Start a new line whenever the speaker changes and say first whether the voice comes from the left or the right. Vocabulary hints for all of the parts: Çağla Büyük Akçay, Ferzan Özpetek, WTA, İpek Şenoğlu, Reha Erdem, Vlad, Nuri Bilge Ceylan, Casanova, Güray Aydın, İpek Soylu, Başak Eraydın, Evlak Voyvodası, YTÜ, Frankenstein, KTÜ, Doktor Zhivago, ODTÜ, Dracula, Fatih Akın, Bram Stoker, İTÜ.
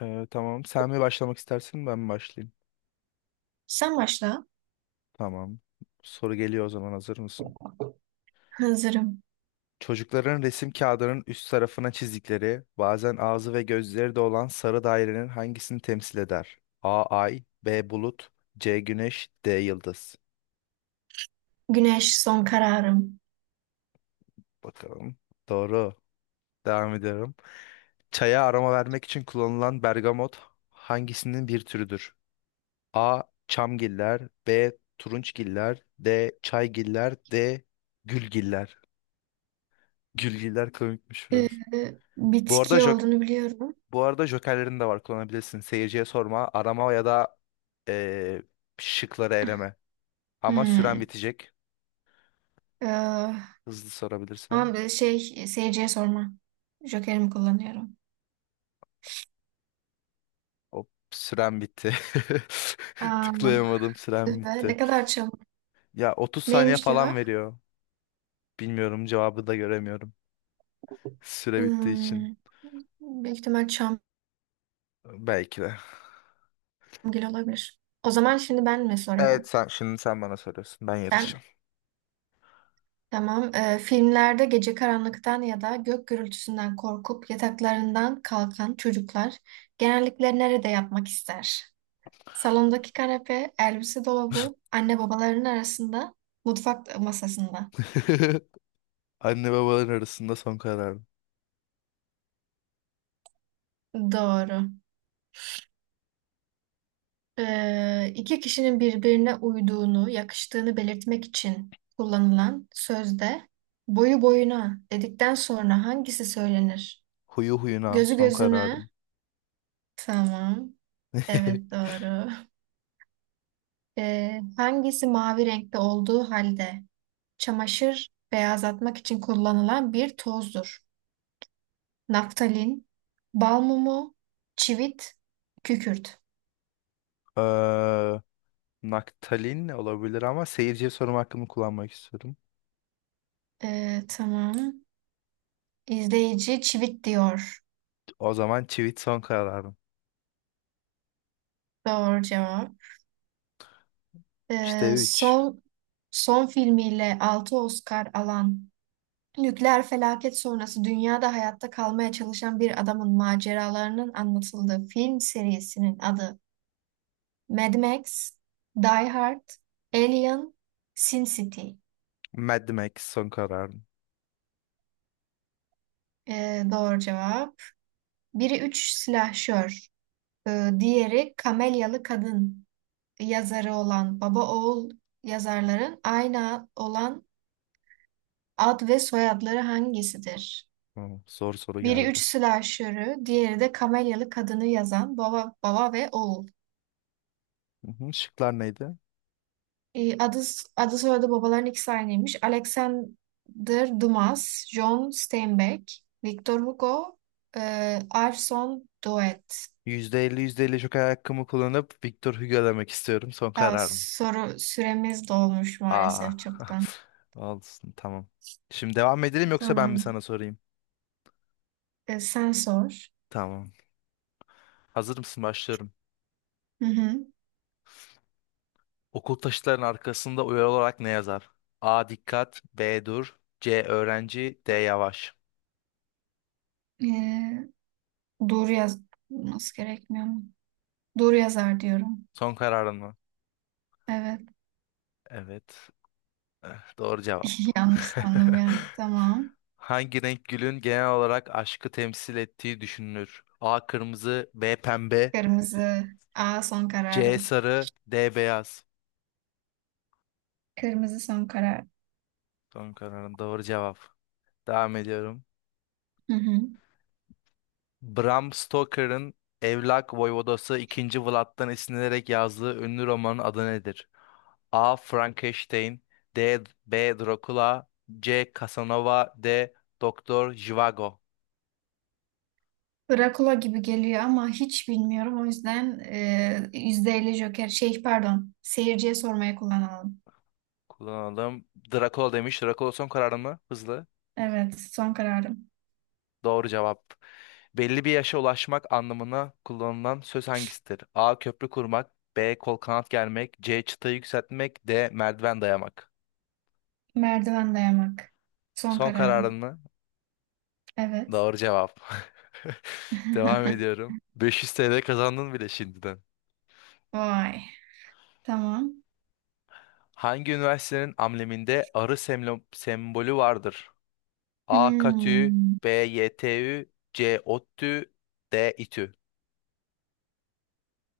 left: Tamam. Sen mi başlamak istersin, ben mi başlayayım?
right: Sen başla.
left: Tamam. Soru geliyor o zaman. Hazır mısın?
right: Hazırım.
left: Çocukların resim kağıdının üst tarafına çizdikleri, bazen ağzı ve gözleri de olan sarı dairenin hangisini temsil eder? A ay, B bulut, C güneş, D yıldız.
right: Güneş son kararım.
left: Bakalım. Doğru. Devam ediyorum. Çaya aroma vermek için kullanılan bergamot hangisinin bir türüdür? A. Çamgiller, B. Turunçgiller, D. Çaygiller, D. Gülgiller. Gülgiler komikmiş
right: Ee,
left: biraz. Bu arada
right: Bitki olduğunu biliyorum.
left: bu arada jokerlerin de var, kullanabilirsin. Seyirciye sorma, arama ya da eee, şıkları eleme. Ama süren
right: Hmm.
left: bitecek.
right: Ee,
left: Hızlı sorabilirsen.
right: Ama bir şey seyirciye sorma. Jokerimi kullanıyorum.
left: Hop, süren bitti.
right: Aa,
left: Tıklayamadım, süren
right: tüh be, ne
left: bitti.
right: kadar çabuk.
left: Ya 30 saniye
right: Neymiş
left: falan
right: cevap?
left: veriyor. Bilmiyorum, cevabı da göremiyorum. Süre bittiği için.
right: Hmm, Büyük ihtimal Çamgil
left: Belki de.
right: olabilir. O zaman şimdi ben mi
left: Evet,
right: soruyorum?
left: sen şimdi sen bana soruyorsun. Ben
right: Ben,
left: yarışacağım.
right: tamam. Filmlerde gece karanlıktan ya da gök gürültüsünden korkup yataklarından kalkan çocuklar genellikle nerede yatmak ister? Salondaki kanepe, elbise dolabı, anne babaların arasında, mutfak masasında.
left: Anne babaların arasında son kararım.
right: Doğru. İki kişinin birbirine uyduğunu, yakıştığını belirtmek için kullanılan sözde boyu boyuna dedikten sonra hangisi söylenir?
left: Huyu huyuna
right: Gözü
left: son
right: gözüne.
left: kararım.
right: Tamam. Evet doğru. Hangisi mavi renkte olduğu halde çamaşır beyazlatmak için kullanılan bir tozdur? Naftalin, bal mumu, çivit, kükürt.
left: Ee, Naktalin olabilir ama seyirciye sorum hakkımı kullanmak istiyorum.
right: Tamam. İzleyici çivit diyor.
left: O zaman çivit son kararım.
right: Doğru cevap.
left: 3'te
right: Ee,
left: üç.
right: son son filmiyle 6 Oscar alan nükleer felaket sonrası dünyada hayatta kalmaya çalışan bir adamın maceralarının anlatıldığı film serisinin adı Mad Max, Die Hard, Alien, Sin City.
left: Mad Max son kararım.
right: Doğru cevap. Biri üç silahşör. Diğeri Kamelyalı Kadın yazarı olan baba oğul yazarların aynı olan ad ve soyadları hangisidir?
left: Hı, zor soru
right: Biri üç
left: geldi.
right: slasher'ı, diğeri de Kamelyalı Kadını yazan baba ve oğul.
left: Hı hı, şıklar neydi?
right: Ee, adı, adı soyadı babaların ikisi aynıymış. Alexander Dumas, John Steinbeck, Victor Hugo, Arson Doet.
left: %50 %50 joker hakkımı kullanıp Victor Hugo demek istiyorum. Son
right: Aa,
left: kararım.
right: soru süremiz dolmuş
left: Aa.
right: maalesef çoktan.
left: Olsun, tamam. Şimdi devam edelim yoksa ben mi
right: Tamam.
left: sana sorayım?
right: Sen sor.
left: Tamam. Hazır mısın? Başlıyorum.
right: Hı hı.
left: Okul taşıtlarının arkasında uyarı olarak ne yazar? A. Dikkat. B. Dur. C. Öğrenci. D. Yavaş.
right: Ee, doğru yazması gerekmiyor mu? Doğru yazar diyorum.
left: Son kararın mı?
right: Evet.
left: Evet. Eh, doğru cevap.
right: Yanlış sandım ya. Tamam.
left: Hangi renk gülün genel olarak aşkı temsil ettiği düşünülür? A. Kırmızı. B. Pembe.
right: Kırmızı. Aa, son
left: C.
right: kararım.
left: Sarı. D. Beyaz.
right: Kırmızı son karar.
left: Son kararın doğru cevap. Devam ediyorum.
right: Hı hı.
left: Bram Stoker'ın Evlak Voyvodası ikinci Vlad'dan esinlenerek yazdığı ünlü romanın adı nedir? A. Frankenstein D. B. Dracula C. Casanova D. Doktor Zhivago.
right: Drakula gibi geliyor ama hiç bilmiyorum. O yüzden %50 Joker. Şey pardon. Seyirciye sormaya kullanalım.
left: Kullanalım. Dracula demiş. Dracula son kararın mı? Hızlı.
right: Evet. Son kararım.
left: Doğru cevap. Belli bir yaşa ulaşmak anlamına kullanılan söz hangisidir? A. Köprü kurmak, B. Kol kanat germek, C. Çıtayı yükseltmek, D. Merdiven dayamak.
right: Merdiven dayamak. Son
left: Son kararın
right: kararım.
left: mı?
right: Evet.
left: Doğru cevap. Devam ediyorum. 500 TL kazandın bile şimdiden.
right: Vay. Tamam.
left: Hangi üniversitenin ambleminde arı sembolü vardır? A. KTÜ,
right: Hmm.
left: B. YTÜ, C. ODTÜ, D. İTÜ.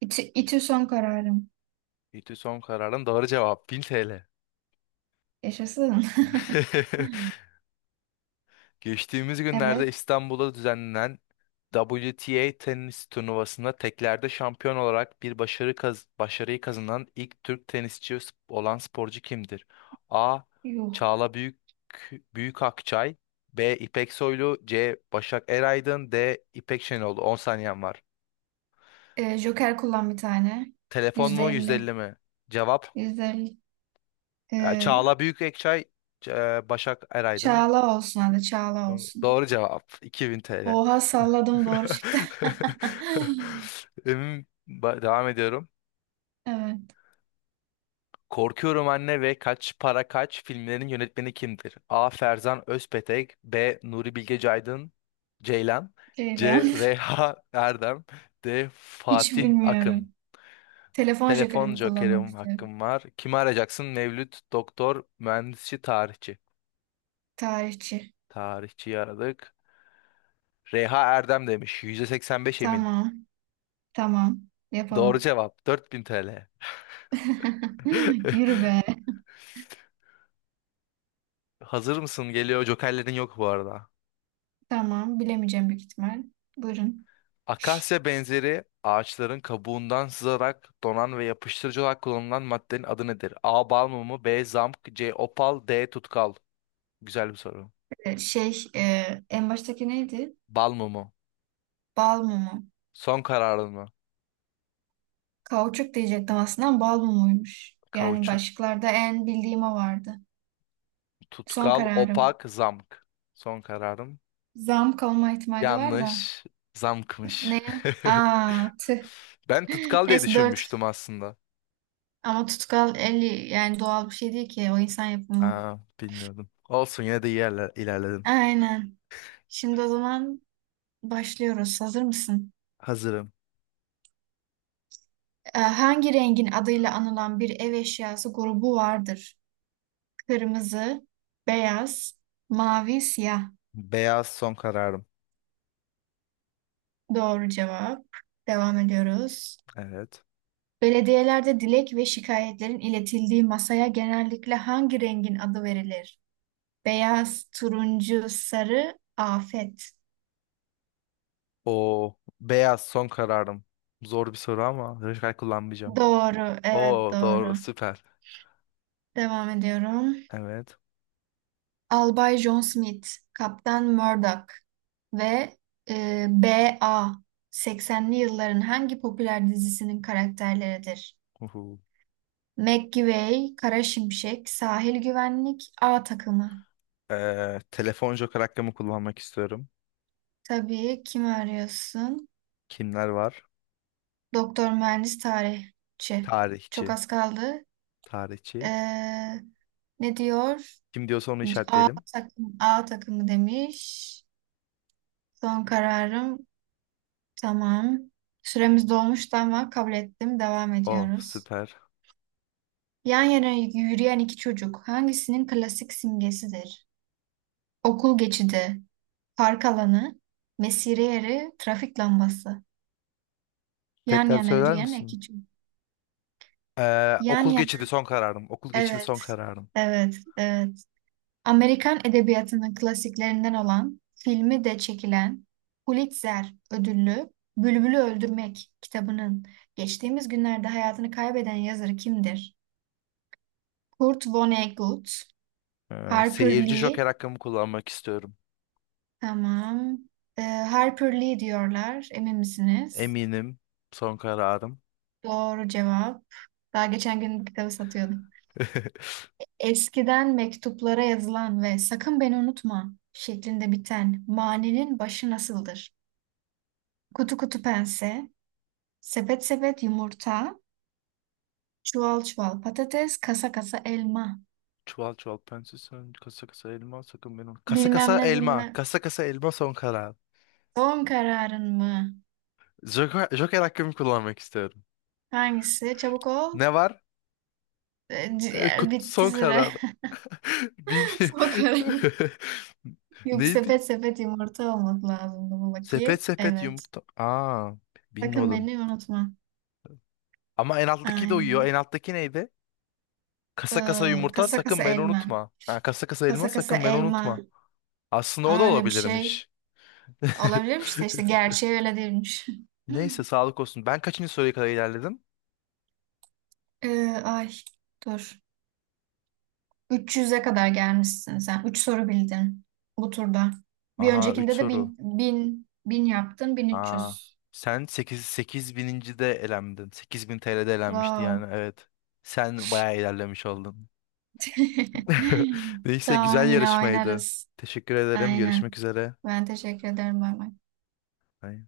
right: İti son kararım.
left: İTÜ son kararın, doğru cevap, 1000 TL.
right: Yaşasın.
left: Geçtiğimiz günlerde
right: Evet.
left: İstanbul'da düzenlenen WTA tenis turnuvasında teklerde şampiyon olarak bir başarıyı kazanan ilk Türk olan sporcu kimdir? A.
right: Yuh.
left: Çağla Büyük Akçay, B. İpek Soylu, C. Başak Eraydın, D. İpek Şenoğlu. 10 saniyen var.
right: Joker kullan bir tane.
left: Telefon
right: Yüzde
left: mu,
right: elli.
left: 150 mi? Cevap:
right: %50. Ee,
left: Çağla Büyük Akçay, C- Başak Eraydın.
right: Çağla olsun hadi. Çağla olsun.
left: Doğru cevap, 2000 TL.
right: Oha salladım doğru çıktı.
left: Devam ediyorum.
right: Evet.
left: Korkuyorum Anne ve Kaç Para Kaç filmlerinin yönetmeni kimdir? A. Ferzan Özpetek, B. Nuri Bilge Ceylan, C.
right: Ceylan.
left: Reha Erdem, D.
right: Hiç
left: Fatih
right: bilmiyorum.
left: Akın.
right: Telefon
left: Telefon
right: jokerimi kullanmak
left: jokerim
right: istiyorum.
left: hakkım var. Kimi arayacaksın? Mevlüt, doktor, mühendisçi, tarihçi.
right: Tarihçi.
left: Tarihçiyi aradık. Reha Erdem demiş. %85 emin.
right: Tamam. Tamam.
left: Doğru
right: Yapalım.
left: cevap. 4000 TL.
right: Yürü be.
left: Hazır mısın? Geliyor. Jokerlerin yok bu arada.
right: Tamam. Bilemeyeceğim büyük ihtimal. Buyurun.
left: Akasya benzeri ağaçların kabuğundan sızarak donan ve yapıştırıcı olarak kullanılan maddenin adı nedir? A. Bal mumu, B. Zamk, C. Opal, D. Tutkal. Güzel bir soru.
right: Ee, Şey, e, En baştaki neydi?
left: Bal mumu.
right: Bal mumu.
left: Son kararın mı?
right: Kauçuk diyecektim aslında ama bal mumuymuş. Yani
left: Kauçuk,
right: başlıklarda en bildiğim o vardı. Son
left: tutkal,
right: kararım.
left: opak, zamk. Son kararım.
right: Zam kalma ihtimali var da.
left: Yanlış. Zamkmış.
right: Ne? Aa, tüh.
left: Ben tutkal diye
right: Neyse dört.
left: düşünmüştüm aslında.
right: Ama tutkal eli yani doğal bir şey değil ki. O insan yapımı.
left: Aa, bilmiyordum. Olsun, yine de iyi yerler, ilerledim.
right: Aynen. Şimdi o zaman başlıyoruz. Hazır mısın?
left: Hazırım.
right: Hangi rengin adıyla anılan bir ev eşyası grubu vardır? Kırmızı, beyaz, mavi, siyah.
left: Beyaz son kararım.
right: Doğru cevap. Devam ediyoruz.
left: Evet.
right: Belediyelerde dilek ve şikayetlerin iletildiği masaya genellikle hangi rengin adı verilir? Beyaz, turuncu, sarı, afet.
left: O beyaz son kararım. Zor bir soru ama radikal kullanmayacağım.
right: Doğru, evet
left: Oo doğru,
right: doğru.
left: süper.
right: Devam ediyorum.
left: Evet.
right: Albay John Smith, Kaptan Murdoch ve B.A. 80'li yılların hangi popüler dizisinin karakterleridir?
left: Uhu.
right: McGivey, Kara Şimşek, Sahil Güvenlik, A takımı.
left: Telefon joker hakkımı kullanmak istiyorum.
right: Tabii kim arıyorsun?
left: Kimler var?
right: Doktor, mühendis, tarihçi. Çok
left: Tarihçi.
right: az kaldı.
left: Tarihçi.
right: Ee, Ne diyor?
left: Kim diyorsa onu
right: A
left: işaretleyelim.
right: takım, A takımı demiş. Son kararım. Tamam. Süremiz dolmuştu ama kabul ettim. Devam
left: Oh
right: ediyoruz.
left: süper.
right: Yan yana yürüyen iki çocuk hangisinin klasik simgesidir? Okul geçidi, park alanı, mesire yeri, trafik lambası. Yan
left: Tekrar
right: yana
left: söyler
right: yürüyen
left: misin?
right: iki çocuk. Yan
left: Okul geçidi
right: yana.
left: son kararım. Okul geçidi son
right: Evet.
left: kararım.
right: Evet. Evet. Amerikan edebiyatının klasiklerinden olan, filmi de çekilen Pulitzer ödüllü Bülbül'ü Öldürmek kitabının geçtiğimiz günlerde hayatını kaybeden yazarı kimdir? Kurt Vonnegut, Harper
left: Seyirci joker
right: Lee,
left: hakkımı kullanmak istiyorum.
right: tamam. Harper Lee diyorlar, emin misiniz?
left: Eminim, son kararım.
right: Doğru cevap. Daha geçen gün bu kitabı satıyordum. Eskiden mektuplara yazılan ve sakın beni unutma şeklinde biten manenin başı nasıldır? Kutu kutu pense, sepet sepet yumurta, çuval çuval patates, kasa kasa elma.
left: Çuval çuval pense, sen kasa kasa elma sakın benim. Kasa
right: Bilmem
left: kasa
right: ne
left: elma.
right: bilmem.
left: Kasa kasa elma son karar.
right: Son kararın mı?
left: Joker hakkımı kullanmak istiyorum.
right: Hangisi? Çabuk ol.
left: Ne var?
right: Ciğer bitti
left: Son
right: süre.
left: karar. Bil
right: Son karar. Yok,
left: Neydi?
right: sepet sepet yumurta olmak lazımdı bu bakayım.
left: Sepet sepet
right: Evet.
left: yumurta. Aa,
right: Sakın
left: bilmiyordum.
right: beni unutma.
left: Ama en alttaki de uyuyor.
right: Aynen.
left: En alttaki neydi?
right: Ee,
left: Kasa kasa yumurta
right: Kasa kasa
left: sakın beni
right: elma.
left: unutma. Ha, kasa kasa elma
right: Kasa kasa
left: sakın beni
right: elma.
left: unutma. Aslında o da
right: Aa, öyle bir şey
left: olabilirmiş.
right: olabilirmiş de işte gerçeği öyle değilmiş.
left: Neyse, sağlık olsun. Ben kaçıncı soruya kadar ilerledim?
right: Ay, dur. 300'e kadar gelmişsin sen. 3 soru bildin bu turda. Bir
left: Aha, 3
right: öncekinde de
left: soru.
right: bin 1000 yaptın
left: Aa,
right: 1300.
left: sen sekiz bininci de elendin. 8000 TL'de elenmişti,
right: Wow.
left: yani evet. Sen bayağı ilerlemiş oldun. Neyse,
right: Tamam
left: güzel
right: yine
left: yarışmaydı.
right: oynarız.
left: Teşekkür ederim. Görüşmek
right: Aynen.
left: üzere.
right: Ben teşekkür ederim. Bay bay.
left: Bye.